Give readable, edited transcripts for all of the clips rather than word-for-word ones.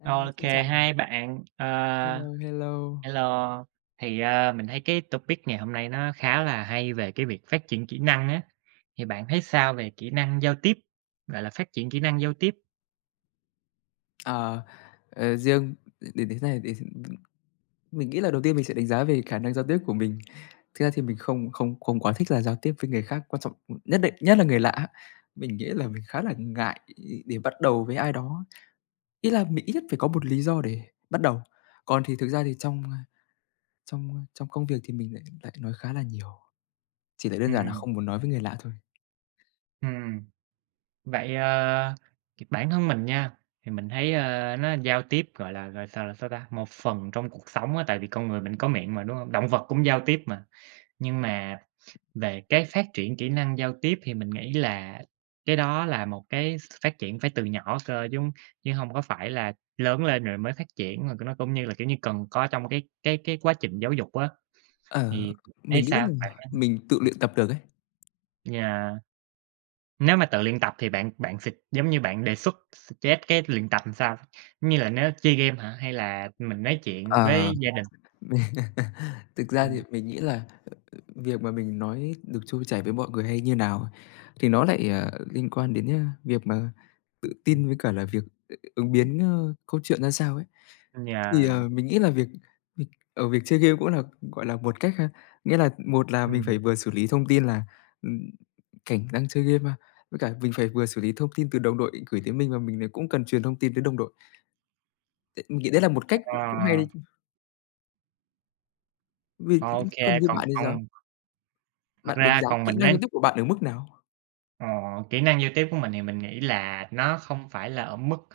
À, OK, xin chào. hai bạn. Ờ, Hello, hello. hello. Thì, mình thấy cái topic ngày hôm nay nó khá là hay về cái việc phát triển kỹ năng á, thì bạn thấy sao về kỹ năng giao tiếp, gọi là, phát triển kỹ năng giao tiếp? Ờ, riêng đến thế này thì mình nghĩ là đầu tiên mình sẽ đánh giá về khả năng giao tiếp của mình. Thực ra thì mình không không không quá thích là giao tiếp với người khác, quan trọng nhất định nhất là người lạ. Mình nghĩ là mình khá là ngại để bắt đầu với ai đó. Ý là mình ít nhất phải có một lý do để bắt đầu. Còn thì thực ra thì trong công việc thì mình lại lại nói khá là nhiều, chỉ là đơn giản là Ừm, không muốn nói với người lạ thôi. ừm, vậy, thì bản thân mình nha, thì mình thấy, nó giao tiếp, gọi là, gọi sao là sao ta, một phần trong cuộc sống á, tại vì con người mình có miệng mà, đúng không? Động vật cũng giao tiếp mà, nhưng mà về cái phát triển kỹ năng giao tiếp thì mình nghĩ là cái đó là một cái phát triển phải từ nhỏ cơ chứ, hông có phải là lớn lên rồi mới phát triển, mà nó cũng như là, kiểu như, cần có trong cái quá trình giáo dục á. Ờ, Thì thấy mình nghĩ sao? là Bạn có mình tự luyện tập được ấy. yeah, nếu mà tự luyện tập thì bạn bạn s giống như bạn đề xuất suggest cái luyện tập làm sao? Giống như là nếu chơi game hả? Hay là mình nói chuyện Ờ. với gia đình? Mình- Thực ra thì Ừm, mình nghĩ là việc mà mình nói được trôi chảy với mọi người hay như nào ấy, thì nó lại, liên quan đến, việc mà tự tin với cả là việc ứng biến, câu chuyện ra sao ấy. Thì, yeah, mình nghĩ là việc việc ờ, việc chơi game cũng là, gọi là, một cách ha. Nghĩa là một là mình ừm, phải vừa xử lý thông tin là, ừm, cảnh đang chơi game mà với cả mình phải vừa xử lý thông tin từ đồng đội gửi tới mình và mình lại cũng cần truyền thông tin tới đồng đội. T mình nghĩ đấy là một cách ờ, cũng cũng hay đấy chứ. Vì ô kê, còn như còn bạn thì sao? còn thật Bạn đánh ra giá còn kỹ mình năng giao nói. tiếp của bạn ở mức nào? Ờ, Kỹ năng giao tiếp của mình thì mình nghĩ là nó không phải là ở mức,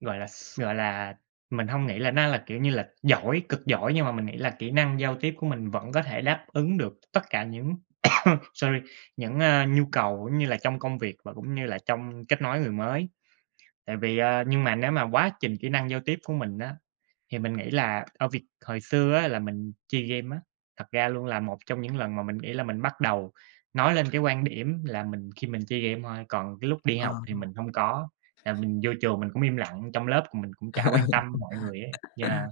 gọi là, s gọi là, mình không nghĩ là nó là, kiểu như là, giỏi, cực giỏi, nhưng mà mình nghĩ là kỹ năng giao tiếp của mình vẫn có thể đáp ứng được tất cả những sorry, những, nhu cầu cũng như là trong công việc và cũng như là trong kết nối người mới. Tại vì, nhưng mà nếu mà quá trình kỹ năng giao tiếp của mình á thì mình nghĩ là ở việc hồi xưa á là mình chơi game á, thật ra luôn là một trong những lần mà mình nghĩ là mình bắt đầu nói lên cái quan điểm là mình khi mình chơi game thôi, còn cái lúc đi À, học thì mình hông có, là mình vô trường mình cũng im lặng, trong lớp mình cũng chả quan tâm mọi người ấy. Yeah,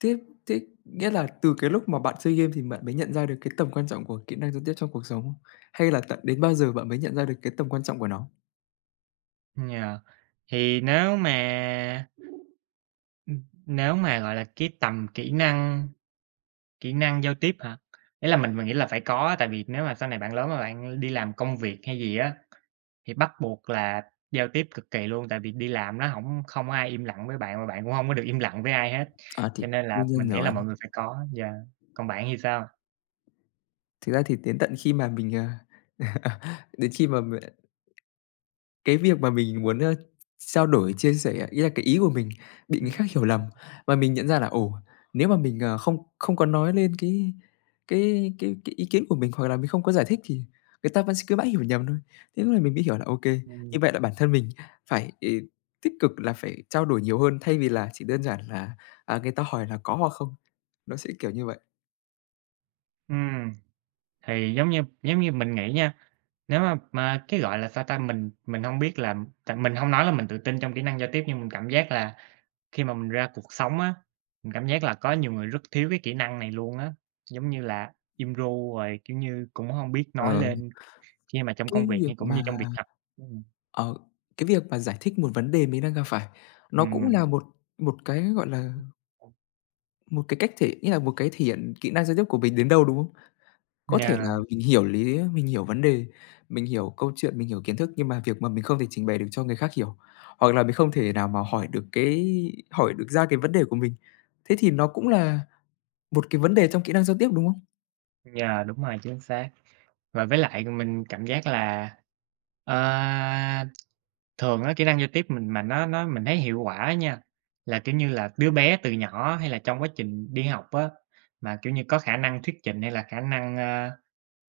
tiếp thế nghĩa là từ cái lúc mà bạn chơi game thì bạn mới nhận ra được cái tầm quan trọng của kỹ năng giao tiếp trong cuộc sống không? Hay là tận đến bao giờ bạn mới nhận ra được cái tầm quan trọng của nó? yeah. Thì nếu mà, gọi là, cái tầm kỹ năng giao tiếp hả? Ý là mình nghĩ là phải có á, tại vì nếu mà sau này bạn lớn mà bạn đi làm công việc hay gì á, thì bắt buộc là giao tiếp cực kỳ luôn, tại vì đi làm nó hổng không ai im lặng với bạn, mà bạn cũng hông có được im lặng với ai hết, À, thì cho nên là đương mình nhiên nghĩ là rồi. mọi người phải có yeah. Còn bạn thì sao? Thực ra thì đến tận khi mà mình, đến khi mà cái việc mà mình muốn, trao đổi, chia sẻ ý là cái ý của mình bị người khác Ừm, hiểu lầm, và mình nhận ra là, ồ, nếu mà mình, không không có nói lên cái ý kiến của mình, hoặc là mình không có giải thích thì người ta vẫn sẽ cứ mãi hiểu nhầm thôi. Thế lúc này mình mới hiểu là ok, ừm, như vậy là bản thân mình phải, ừ, tích cực là phải trao đổi nhiều hơn, thay vì là chỉ đơn giản là, à, người ta hỏi là có hoặc không, nó sẽ kiểu như vậy. ừm, thì giống như mình nghĩ nha, nếu mà cái, gọi là, sao ta, mình hông biết là tại mình hông nói là mình tự tin trong kỹ năng giao tiếp, nhưng mình cảm giác là khi mà mình ra cuộc sống á, mình cảm giác là có nhiều người rất thiếu cái kỹ năng này luôn á, giống như là im ru rồi, kiểu như, cũng hông biết nói Ờ. lên khi mà trong công Cái việc việc hay cũng như mà trong việc học. Ừm, ờ, cái việc mà giải thích một vấn đề mình đang gặp phải, nó cũng ừm, là một một cái, gọi là, một cái cách thể nghĩa là một cái thể hiện kỹ năng giao tiếp của mình đến đâu, đúng không? Có thể là yeah, mình hiểu lý, mình hiểu vấn đề, mình hiểu câu chuyện, mình hiểu kiến thức, nhưng mà việc mà mình không thể trình bày được cho người khác hiểu, hoặc là mình không thể nào mà hỏi được ra cái vấn đề của mình, thế thì nó cũng là một cái vấn đề trong kỹ năng giao tiếp, đúng không? yeah, đúng rồi, chính xác. Và với lại mình cảm giác là, ờ, thường á, kỹ năng giao tiếp mình mà nó mình thấy hiệu quả nha, là, kiểu như là, đứa bé từ nhỏ hay là trong quá trình đi học á, mà, kiểu như, có khả năng thuyết trình hay là khả năng,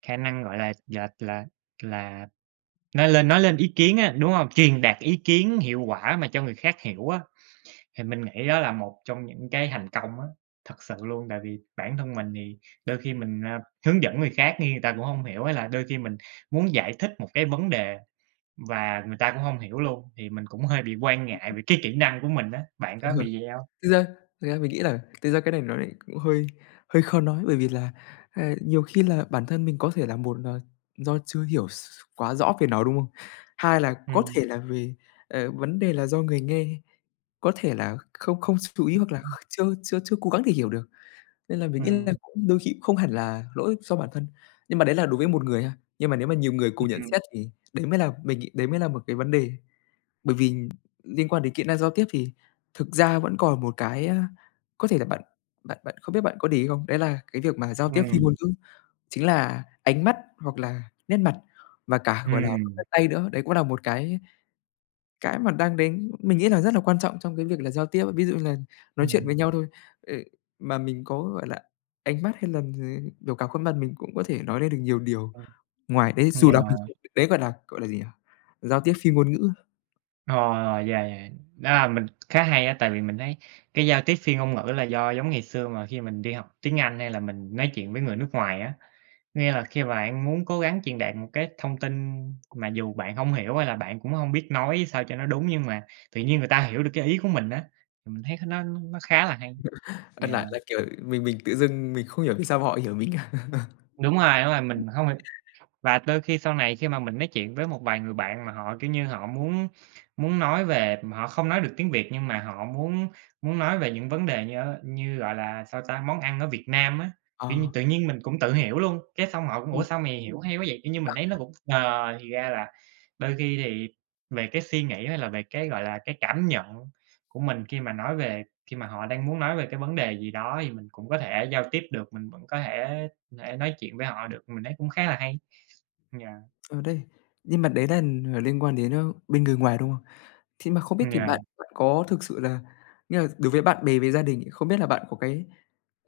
khả năng, gọi là, là nói lên ý kiến á, đúng không? Truyền đạt ý kiến hiệu quả mà cho người khác hiểu á. Thì mình nghĩ đó là một trong những cái thành công á, thật sự luôn, tại vì bản thân mình thì đôi khi mình, hướng dẫn người khác nhưng người ta cũng hông hiểu, hay là đôi khi mình muốn giải thích một cái vấn đề và người ta cũng hông hiểu luôn, thì mình cũng hơi bị quan ngại về cái kỹ năng của mình á. Bạn có bị vậy hông? Thực ra thực ra mình nghĩ là thực ra cái này nó lại cũng hơi hơi khó nói, bởi vì là, nhiều khi là bản thân mình có thể là một là do chưa hiểu s quá rõ về nó, đúng không? Hai là có Ừm, thể là về, vấn đề là do người nghe có thể là không không chú ý hoặc là kh chưa chưa chưa cố gắng để hiểu được, nên là mình nghĩ là ừm, cũng đôi khi cũng không hẳn là lỗi do bản thân. Nhưng mà đấy là đối với một người ha, nhưng mà nếu mà nhiều người cùng nhận ừm, xét thì đấy mới là mình nghĩ đấy mới là một cái vấn đề. Bởi vì liên quan đến kỹ năng giao tiếp thì thực ra vẫn còn một cái, a, có thể là bạn bạn bạn không biết bạn có để ý không? Đấy là cái việc mà giao tiếp phi ừm, ngôn ngữ, chính là ánh mắt hoặc là nét mặt và cả, gọi là, ừm, tay nữa. Đấy cũng là một cái mà đang đến mình nghĩ là rất là quan trọng trong cái việc là giao tiếp. Ví dụ như là nói chuyện ừm, với nhau thôi, ờ, mà mình có, gọi là, ánh mắt hay là, biểu cảm khuôn mặt mình cũng có thể nói lên được nhiều điều. Ngoài đấy dù là mình yeah. không đấy, gọi là gì nhỉ? Giao tiếp phi ngôn ngữ. Ờ, yeah, yeah, đó là mình khá hay á, tại vì mình thấy cái giao tiếp phi ngôn ngữ là do giống ngày xưa mà khi mình đi học tiếng Anh hay là mình nói chuyện với người nước ngoài á, nghĩa là khi bạn muốn cố gắng truyền đạt một cái thông tin mà dù bạn hông hiểu hay là bạn cũng hông biết nói sao cho nó đúng, nhưng mà tự nhiên người ta hiểu được cái ý của mình á, thì mình thấy nó khá là hay. Ờ, Yeah, là, kiểu, mình tự dưng mình không hiểu vì sao mà họ hiểu mình cả. Đúng rồi, mình hông. Và đôi khi sau này khi mà mình nói chuyện với một vài người bạn mà họ, kiểu như, họ muốn muốn nói về họ không nói được tiếng Việt nhưng mà họ muốn muốn nói về những vấn đề như như, gọi là, sao ta, món ăn ở Việt Nam á, kiểu như, Ờ. tự nhiên mình cũng tự hiểu luôn, cái xong họ cũng: "Ủa, Ừm, sao mày hiểu hay quá vậy?" Kiểu như, mình thấy nó cũng thì ra là đôi khi thì về cái suy nghĩ hay là về cái, gọi là, cái cảm nhận của mình khi mà nói về khi mà họ đang muốn nói về cái vấn đề gì đó thì mình cũng có thể giao tiếp được, mình vẫn có thể thể nói chuyện với họ được, mình thấy cũng khá là hay. Yeah, ờ, đấy, nhưng mà đấy là, liên quan đến, bên người ngoài, đúng không? Thế mà không biết thì bạn yeah, bạn có thực sự là nghĩa là đối với bạn bè với gia đình, không biết là bạn có cái,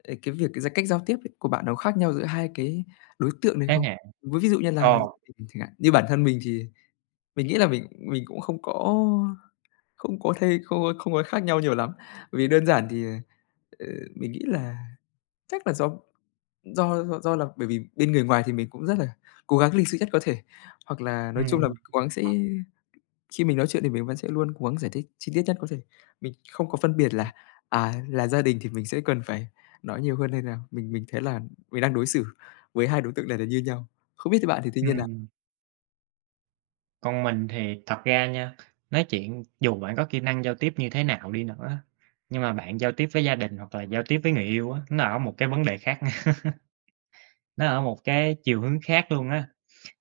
cái việc cái cách giao tiếp ấy của bạn nó khác nhau giữa hai cái đối tượng này thế không? hệ Với ví dụ như là ồ, chẳng hạn, như bản thân mình thì mình nghĩ là mình cũng không có không có thấy không có khác nhau nhiều lắm. Vì đơn giản thì, ờ, mình nghĩ là chắc là do do là bởi vì bên người ngoài thì mình cũng rất là cố gắng lịch sự nhất có thể, hoặc là nói chung là mình ừm, cố gắng sẽ khi mình nói chuyện thì mình vẫn sẽ luôn cố gắng giải thích chi tiết nhất có thể. Mình không có phân biệt ừm, là, à, là gia đình thì mình sẽ cần phải nói nhiều hơn hay là mình thấy là mình đang đối xử với hai đối tượng này là như nhau. Không biết thì bạn thì tuy nhiên là ừm. Còn mình thì thật ra nha, nói chuyện dù bạn có kỹ năng giao tiếp như thế nào đi nữa á, nhưng mà bạn giao tiếp với gia đình hoặc là giao tiếp với người yêu á, nó ở một cái vấn đề khác nha, nó ở một cái chiều hướng khác luôn á.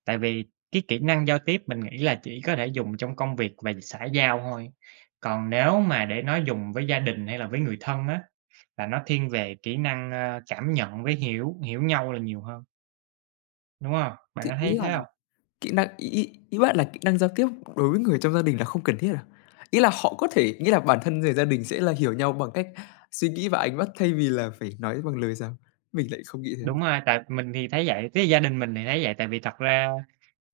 Tại vì cái kỹ năng giao tiếp mình nghĩ là chỉ có thể dùng trong công việc và xã giao thôi, còn nếu mà để nói dùng với gia đình hay là với người thân á, là nó thiên về kỹ năng, cảm nhận với hiểu hiểu nhau là nhiều hơn, đúng không? Bạn thì có ý thấy thế không? kỹ năng ý ý ý bạn là kỹ năng giao tiếp đối với người trong gia đình là không cần thiết à? Ý là họ có thể nghĩa là bản thân người gia đình sẽ là hiểu nhau bằng cách suy nghĩ và ánh mắt thay vì là phải nói bằng lời sao? Mình lại không nghĩ thế. Đúng rồi, tại mình thì thấy vậy, cái gia đình mình thì thấy vậy, tại vì thật ra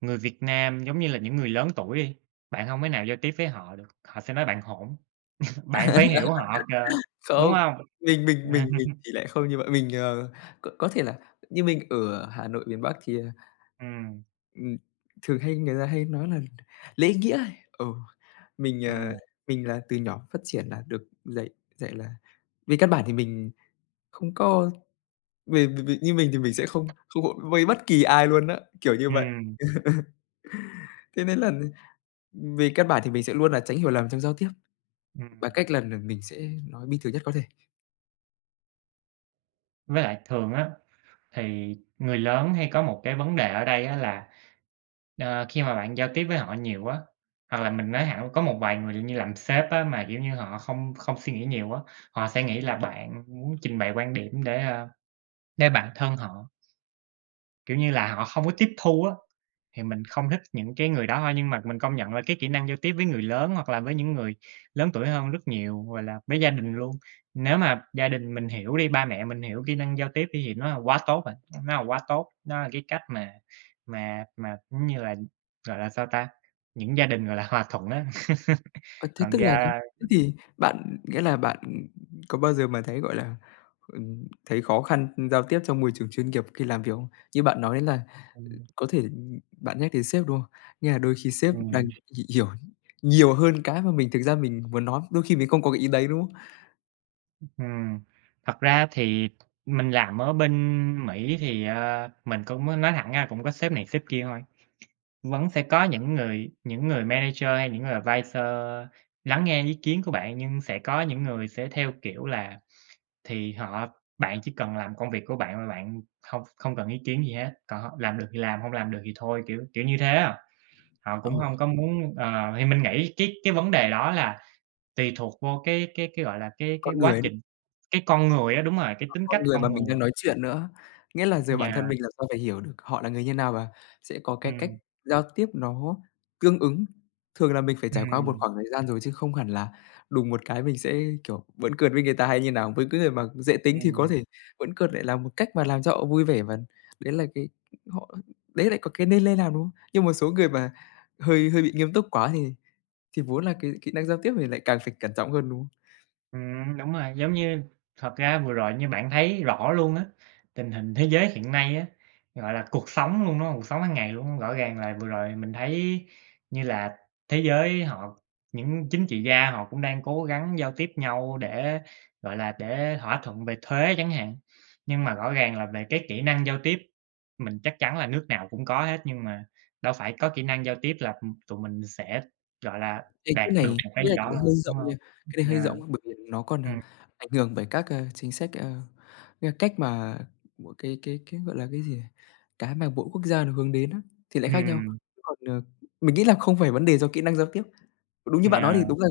người Việt Nam, giống như là những người lớn tuổi đi, bạn hông thể nào giao tiếp với họ được, họ sẽ nói bạn hỗn, bạn phải hiểu họ cơ, đúng Không, hông? mình thì lại không như vậy. Mình, có thể là như mình ở Hà Nội miền Bắc thì, Ừm, ừm, thường hay người ta hay nói là lễ nghĩa ấy. Ừ, mình, ừm, mình là từ nhỏ phát triển là được dạy dạy là về căn bản thì mình không có mình như mình thì mình sẽ không không có vây bất kỳ ai luôn á, kiểu như vậy. ừm, Thế nên là về căn bản thì mình sẽ luôn là tránh hiểu lầm trong giao tiếp, bằng ừm. cách là mình sẽ nói bình thường nhất có thể. Với lại thường á, thì người lớn hay có một cái vấn đề ở đây á là, khi mà bạn giao tiếp với họ nhiều quá hoặc là mình nói hẳn có một vài người như làm sếp á, mà, kiểu như, họ không không suy nghĩ nhiều á, họ sẽ nghĩ là bạn muốn trình bày quan điểm để, để bản thân họ. Kiểu như là, họ không có tiếp thu á, thì mình không thích những cái người đó thôi. Nhưng mà mình công nhận là cái kỹ năng giao tiếp với người lớn hoặc là với những người lớn tuổi hơn rất nhiều, gọi là, với gia đình luôn. Nếu mà gia đình mình hiểu đi, ba mẹ mình hiểu kỹ năng giao tiếp đi thì nó là quá tốt rồi, nó là quá tốt. Nó là cái cách mà mà, giống như là, gọi là, sao ta, những gia đình, gọi là, hòa thuận á. Ờ, thế Còn tức là nhá, gia thế thì bạn nghĩa là bạn, có bao giờ mà thấy, gọi là, thấy khó khăn giao tiếp trong môi trường chuyên nghiệp khi làm việc không? Như bạn nói đến là ừm, có thể, bạn nhắc đến sếp, đúng không? Nghĩa là đôi khi sếp đang ừm. h hiểu nhiều hơn cái mà mình thực ra mình muốn nói, đôi khi mình không có cái ý đấy, đúng không? Ừm, Thật ra thì mình làm ở bên Mỹ thì, mình cũng nói thẳng ra cũng có sếp này sếp kia thôi, vẫn sẽ có những người manager hay những người advisor lắng nghe ý kiến của bạn, nhưng sẽ có những người sẽ theo kiểu là thì họ bạn chỉ cần làm công việc của bạn mà bạn không không cần ý kiến gì hết, còn h làm được thì làm, không làm được thì thôi, kiểu kiểu như thế à. Họ cũng Ừ, không có muốn ờ, thì mình nghĩ cái vấn đề đó là tùy thuộc vô cái, gọi là, cái con quá người ấy, trình cái con người á, đúng rồi, cái tính con cách người mà con mình người. đang nói chuyện nữa. Nghĩa là giờ bản thân Yeah, mình làm sao phải hiểu được họ là người như nào và sẽ có cái cách ừm, giao tiếp nó tương ứng. Thường là mình phải trải qua một ừm, khoảng thời gian rồi chứ không hẳn là đùng một cái mình sẽ, kiểu, vẫn cợt với người ta hay như nào. Với cái người mà dễ tính thì có ừm. thể vẫn cợt lại là một cách mà làm cho họ vui vẻ và đấy là cái họ đấy lại có cái nên lên làm, đúng không? Nhưng một số người mà hơi hơi bị nghiêm túc quá thì vốn là cái kỹ năng giao tiếp thì lại càng phải cẩn trọng hơn, đúng không? Đúng rồi, giống như thật ra vừa rồi như bạn thấy rõ luôn á, tình hình thế giới hiện nay á, gọi là, cuộc sống luôn, đúng? Cuộc sống hàng ngày luôn, rõ ràng là vừa rồi mình thấy như là thế giới họ những chính trị gia họ cũng đang cố gắng giao tiếp nhau để, gọi là, để thỏa thuận về thuế chẳng hạn. Nhưng mà rõ ràng là về cái kỹ năng giao tiếp mình chắc chắn là nước nào cũng có hết, nhưng mà đâu phải có kỹ năng giao tiếp là, tụi mình sẽ, gọi là, Ê, đạt cái được này một cái cái gì này thì đó lại đâu, hơi đúng rộng không? nha, cái này Yeah. hơi rộng bởi vì nó còn, Ừ. ảnh hưởng bởi các, chính sách, cái cách mà của cái, gọi là, cái gì nhỉ? Cái mà mỗi quốc gia nó hướng đến á, thì lại khác nhau. Ừm, Chứ còn, mình nghĩ là không phải vấn đề do kỹ năng giao tiếp. Đúng như bạn nói nhà thì đúng là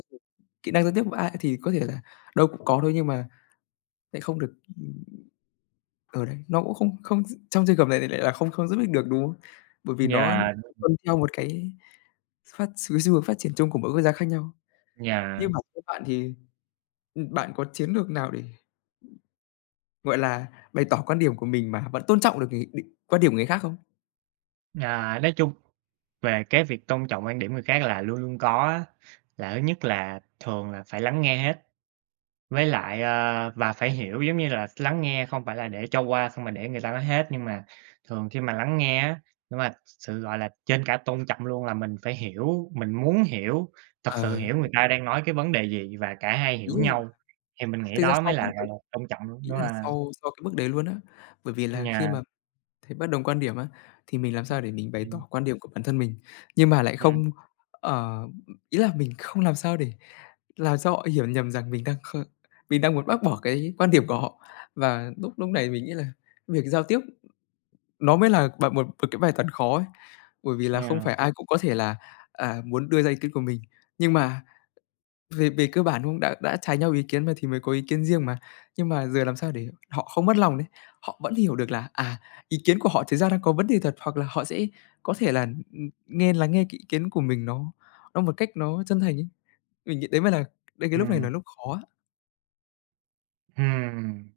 kỹ năng giao tiếp của ai thì có thể là đâu cũng có thôi, nhưng mà lại không được, ừm, ở đấy, nó cũng không không gi trong trường hợp này lại là không không giúp ích được, đúng không? Bởi vì nó nhà tuân theo một cái phát xu xu hướng phát triển chung của mỗi quốc gia khác nhau. Như yeah, bản thân bạn thì bạn có chiến lược nào để, gọi là, bày tỏ quan điểm của mình mà vẫn tôn trọng được người định quan điểm người khác không? à, nói chung về cái việc tôn trọng quan điểm người khác là luôn luôn có á, là thứ nhất là thường là phải lắng nghe hết, với lại, và phải hiểu, giống như là, lắng nghe không phải là để cho qua xong mà để người ta nói hết, nhưng mà thường khi mà lắng nghe á, nhưng mà sự, gọi là, trên cả tôn trọng luôn là mình phải hiểu, mình muốn hiểu, thật sự Ờ, hiểu người ta đang nói cái vấn đề gì và cả hai ý hiểu là nhau, thì mình nghĩ thực ra đó mới sau là, bước gọi đấy, là, tôn trọng, ý đúng là ha? sau sau cái bước đấy luôn á, bởi vì là khi nhà mà thấy bất đồng quan điểm á, thì mình làm sao để mình bày ừm, tỏ quan điểm của bản thân mình, nhưng mà lại ừm, không, ờ, ý là mình không làm sao để làm cho họ hiểu nhầm rằng mình đang muốn bác bỏ cái quan điểm của họ. Và lúc lúc này mình nghĩ là việc giao tiếp nó mới là bài một một cái bài toán khó ấy, bởi vì là không yeah. phải ai cũng có thể là, muốn đưa ra ý kiến của mình. Nhưng mà về về cơ bản, đúng không? Đã trái nhau ý kiến mà thì mới có ý kiến riêng mà. Nhưng mà giờ làm sao để họ không mất lòng đấy, họ vẫn hiểu được là, à, ý kiến của họ thực ra đang có vấn đề thật, hoặc là họ sẽ có thể là, lắng nghe cái ý kiến của mình nó một cách nó chân thành ấy. Mình nghĩ đấy mới là đến cái lúc này Ừm, là lúc khó. ừm.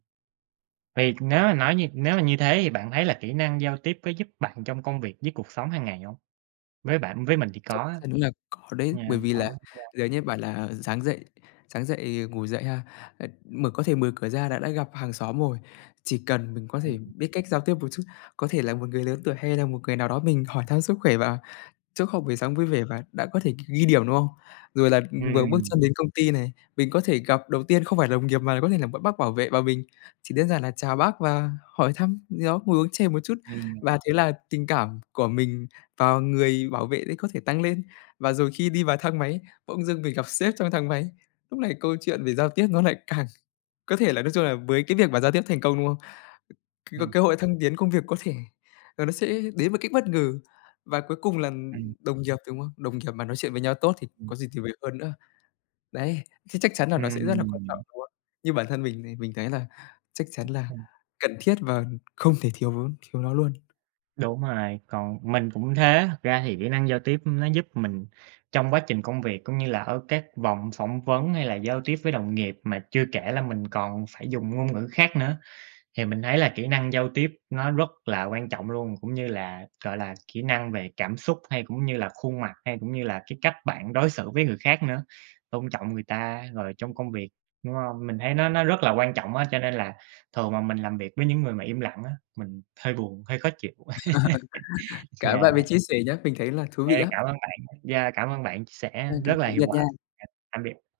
Vậy nếu mà nói như nếu mà như thế thì bạn thấy là kỹ năng giao tiếp có giúp bạn trong công việc với cuộc sống hàng ngày hông? Với bạn với mình thì có Chắc á, chắn đúng là có đấy, nha, bởi vì có, là ừm. yeah, Giờ nhé, bảo là sáng dậy, ngủ dậy ha, có thể mở cửa ra đã gặp hàng xóm rồi. Chỉ cần mình có thể ừm. biết cách giao tiếp một chút, có thể là một người lớn tuổi hay là một người nào đó mình hỏi thăm sức khỏe và chứ học buổi sáng vui vẻ và đã có thể ghi điểm, đúng không? Rồi là ừ, vừa bước chân Ừm, đến công ty này, mình có thể gặp đầu tiên không phải đồng nghiệp mà có thể là một bác bảo vệ và mình chỉ đơn giản là chào bác và hỏi thăm gì đó, ngồi uống chè một chút. ừm, Và thế là tình cảm của mình và người bảo vệ đấy có thể tăng lên. Và rồi khi đi vào thang máy, bỗng dưng mình gặp sếp trong thang máy, lúc này câu chuyện về giao tiếp nó lại càng có thể là nói chung là với cái việc mà giao tiếp thành công, đúng không? Cái cơ ừm, cơ hội thăng tiến công việc có thể là nó sẽ đến một cách bất ngờ và cuối cùng là ừm, đồng nghiệp, đúng không? Đồng nghiệp mà nói chuyện với nhau tốt thì ừm, có gì tuyệt vời hơn nữa. Đấy, thế chắc chắn là nó sẽ rất là quan trọng, ừm, đúng không? Như bản thân mình thì mình thấy là chắc chắn là ừm, cần thiết và không thể thiếu thiếu nó luôn. đúng rồi, còn mình cũng thế, thật ra thì kỹ năng giao tiếp nó giúp mình trong quá trình công việc cũng như là ở các vòng phỏng vấn hay là giao tiếp với đồng nghiệp, mà chưa kể là mình còn phải dùng ngôn ngữ khác nữa. Thì mình thấy là kỹ năng giao tiếp nó rất là quan trọng luôn, cũng như là, gọi là, kỹ năng về cảm xúc hay cũng như là khuôn mặt, hay cũng như là cái cách bạn đối xử với người khác nữa, tôn trọng người ta rồi trong công việc, đúng hông? Mình thấy nó rất là quan trọng á, cho nên là thường mà mình làm việc với những người mà im lặng á, mình hơi buồn, hơi khó chịu. Cảm ơn bạn vì Yeah, chia sẻ nhé, mình thấy là thú ê, vị á. cảm ơn bạn, yeah, cảm ơn bạn chia sẻ OK, rất là tạm hiệu biệt quả. nha. Yeah, tạm biệt.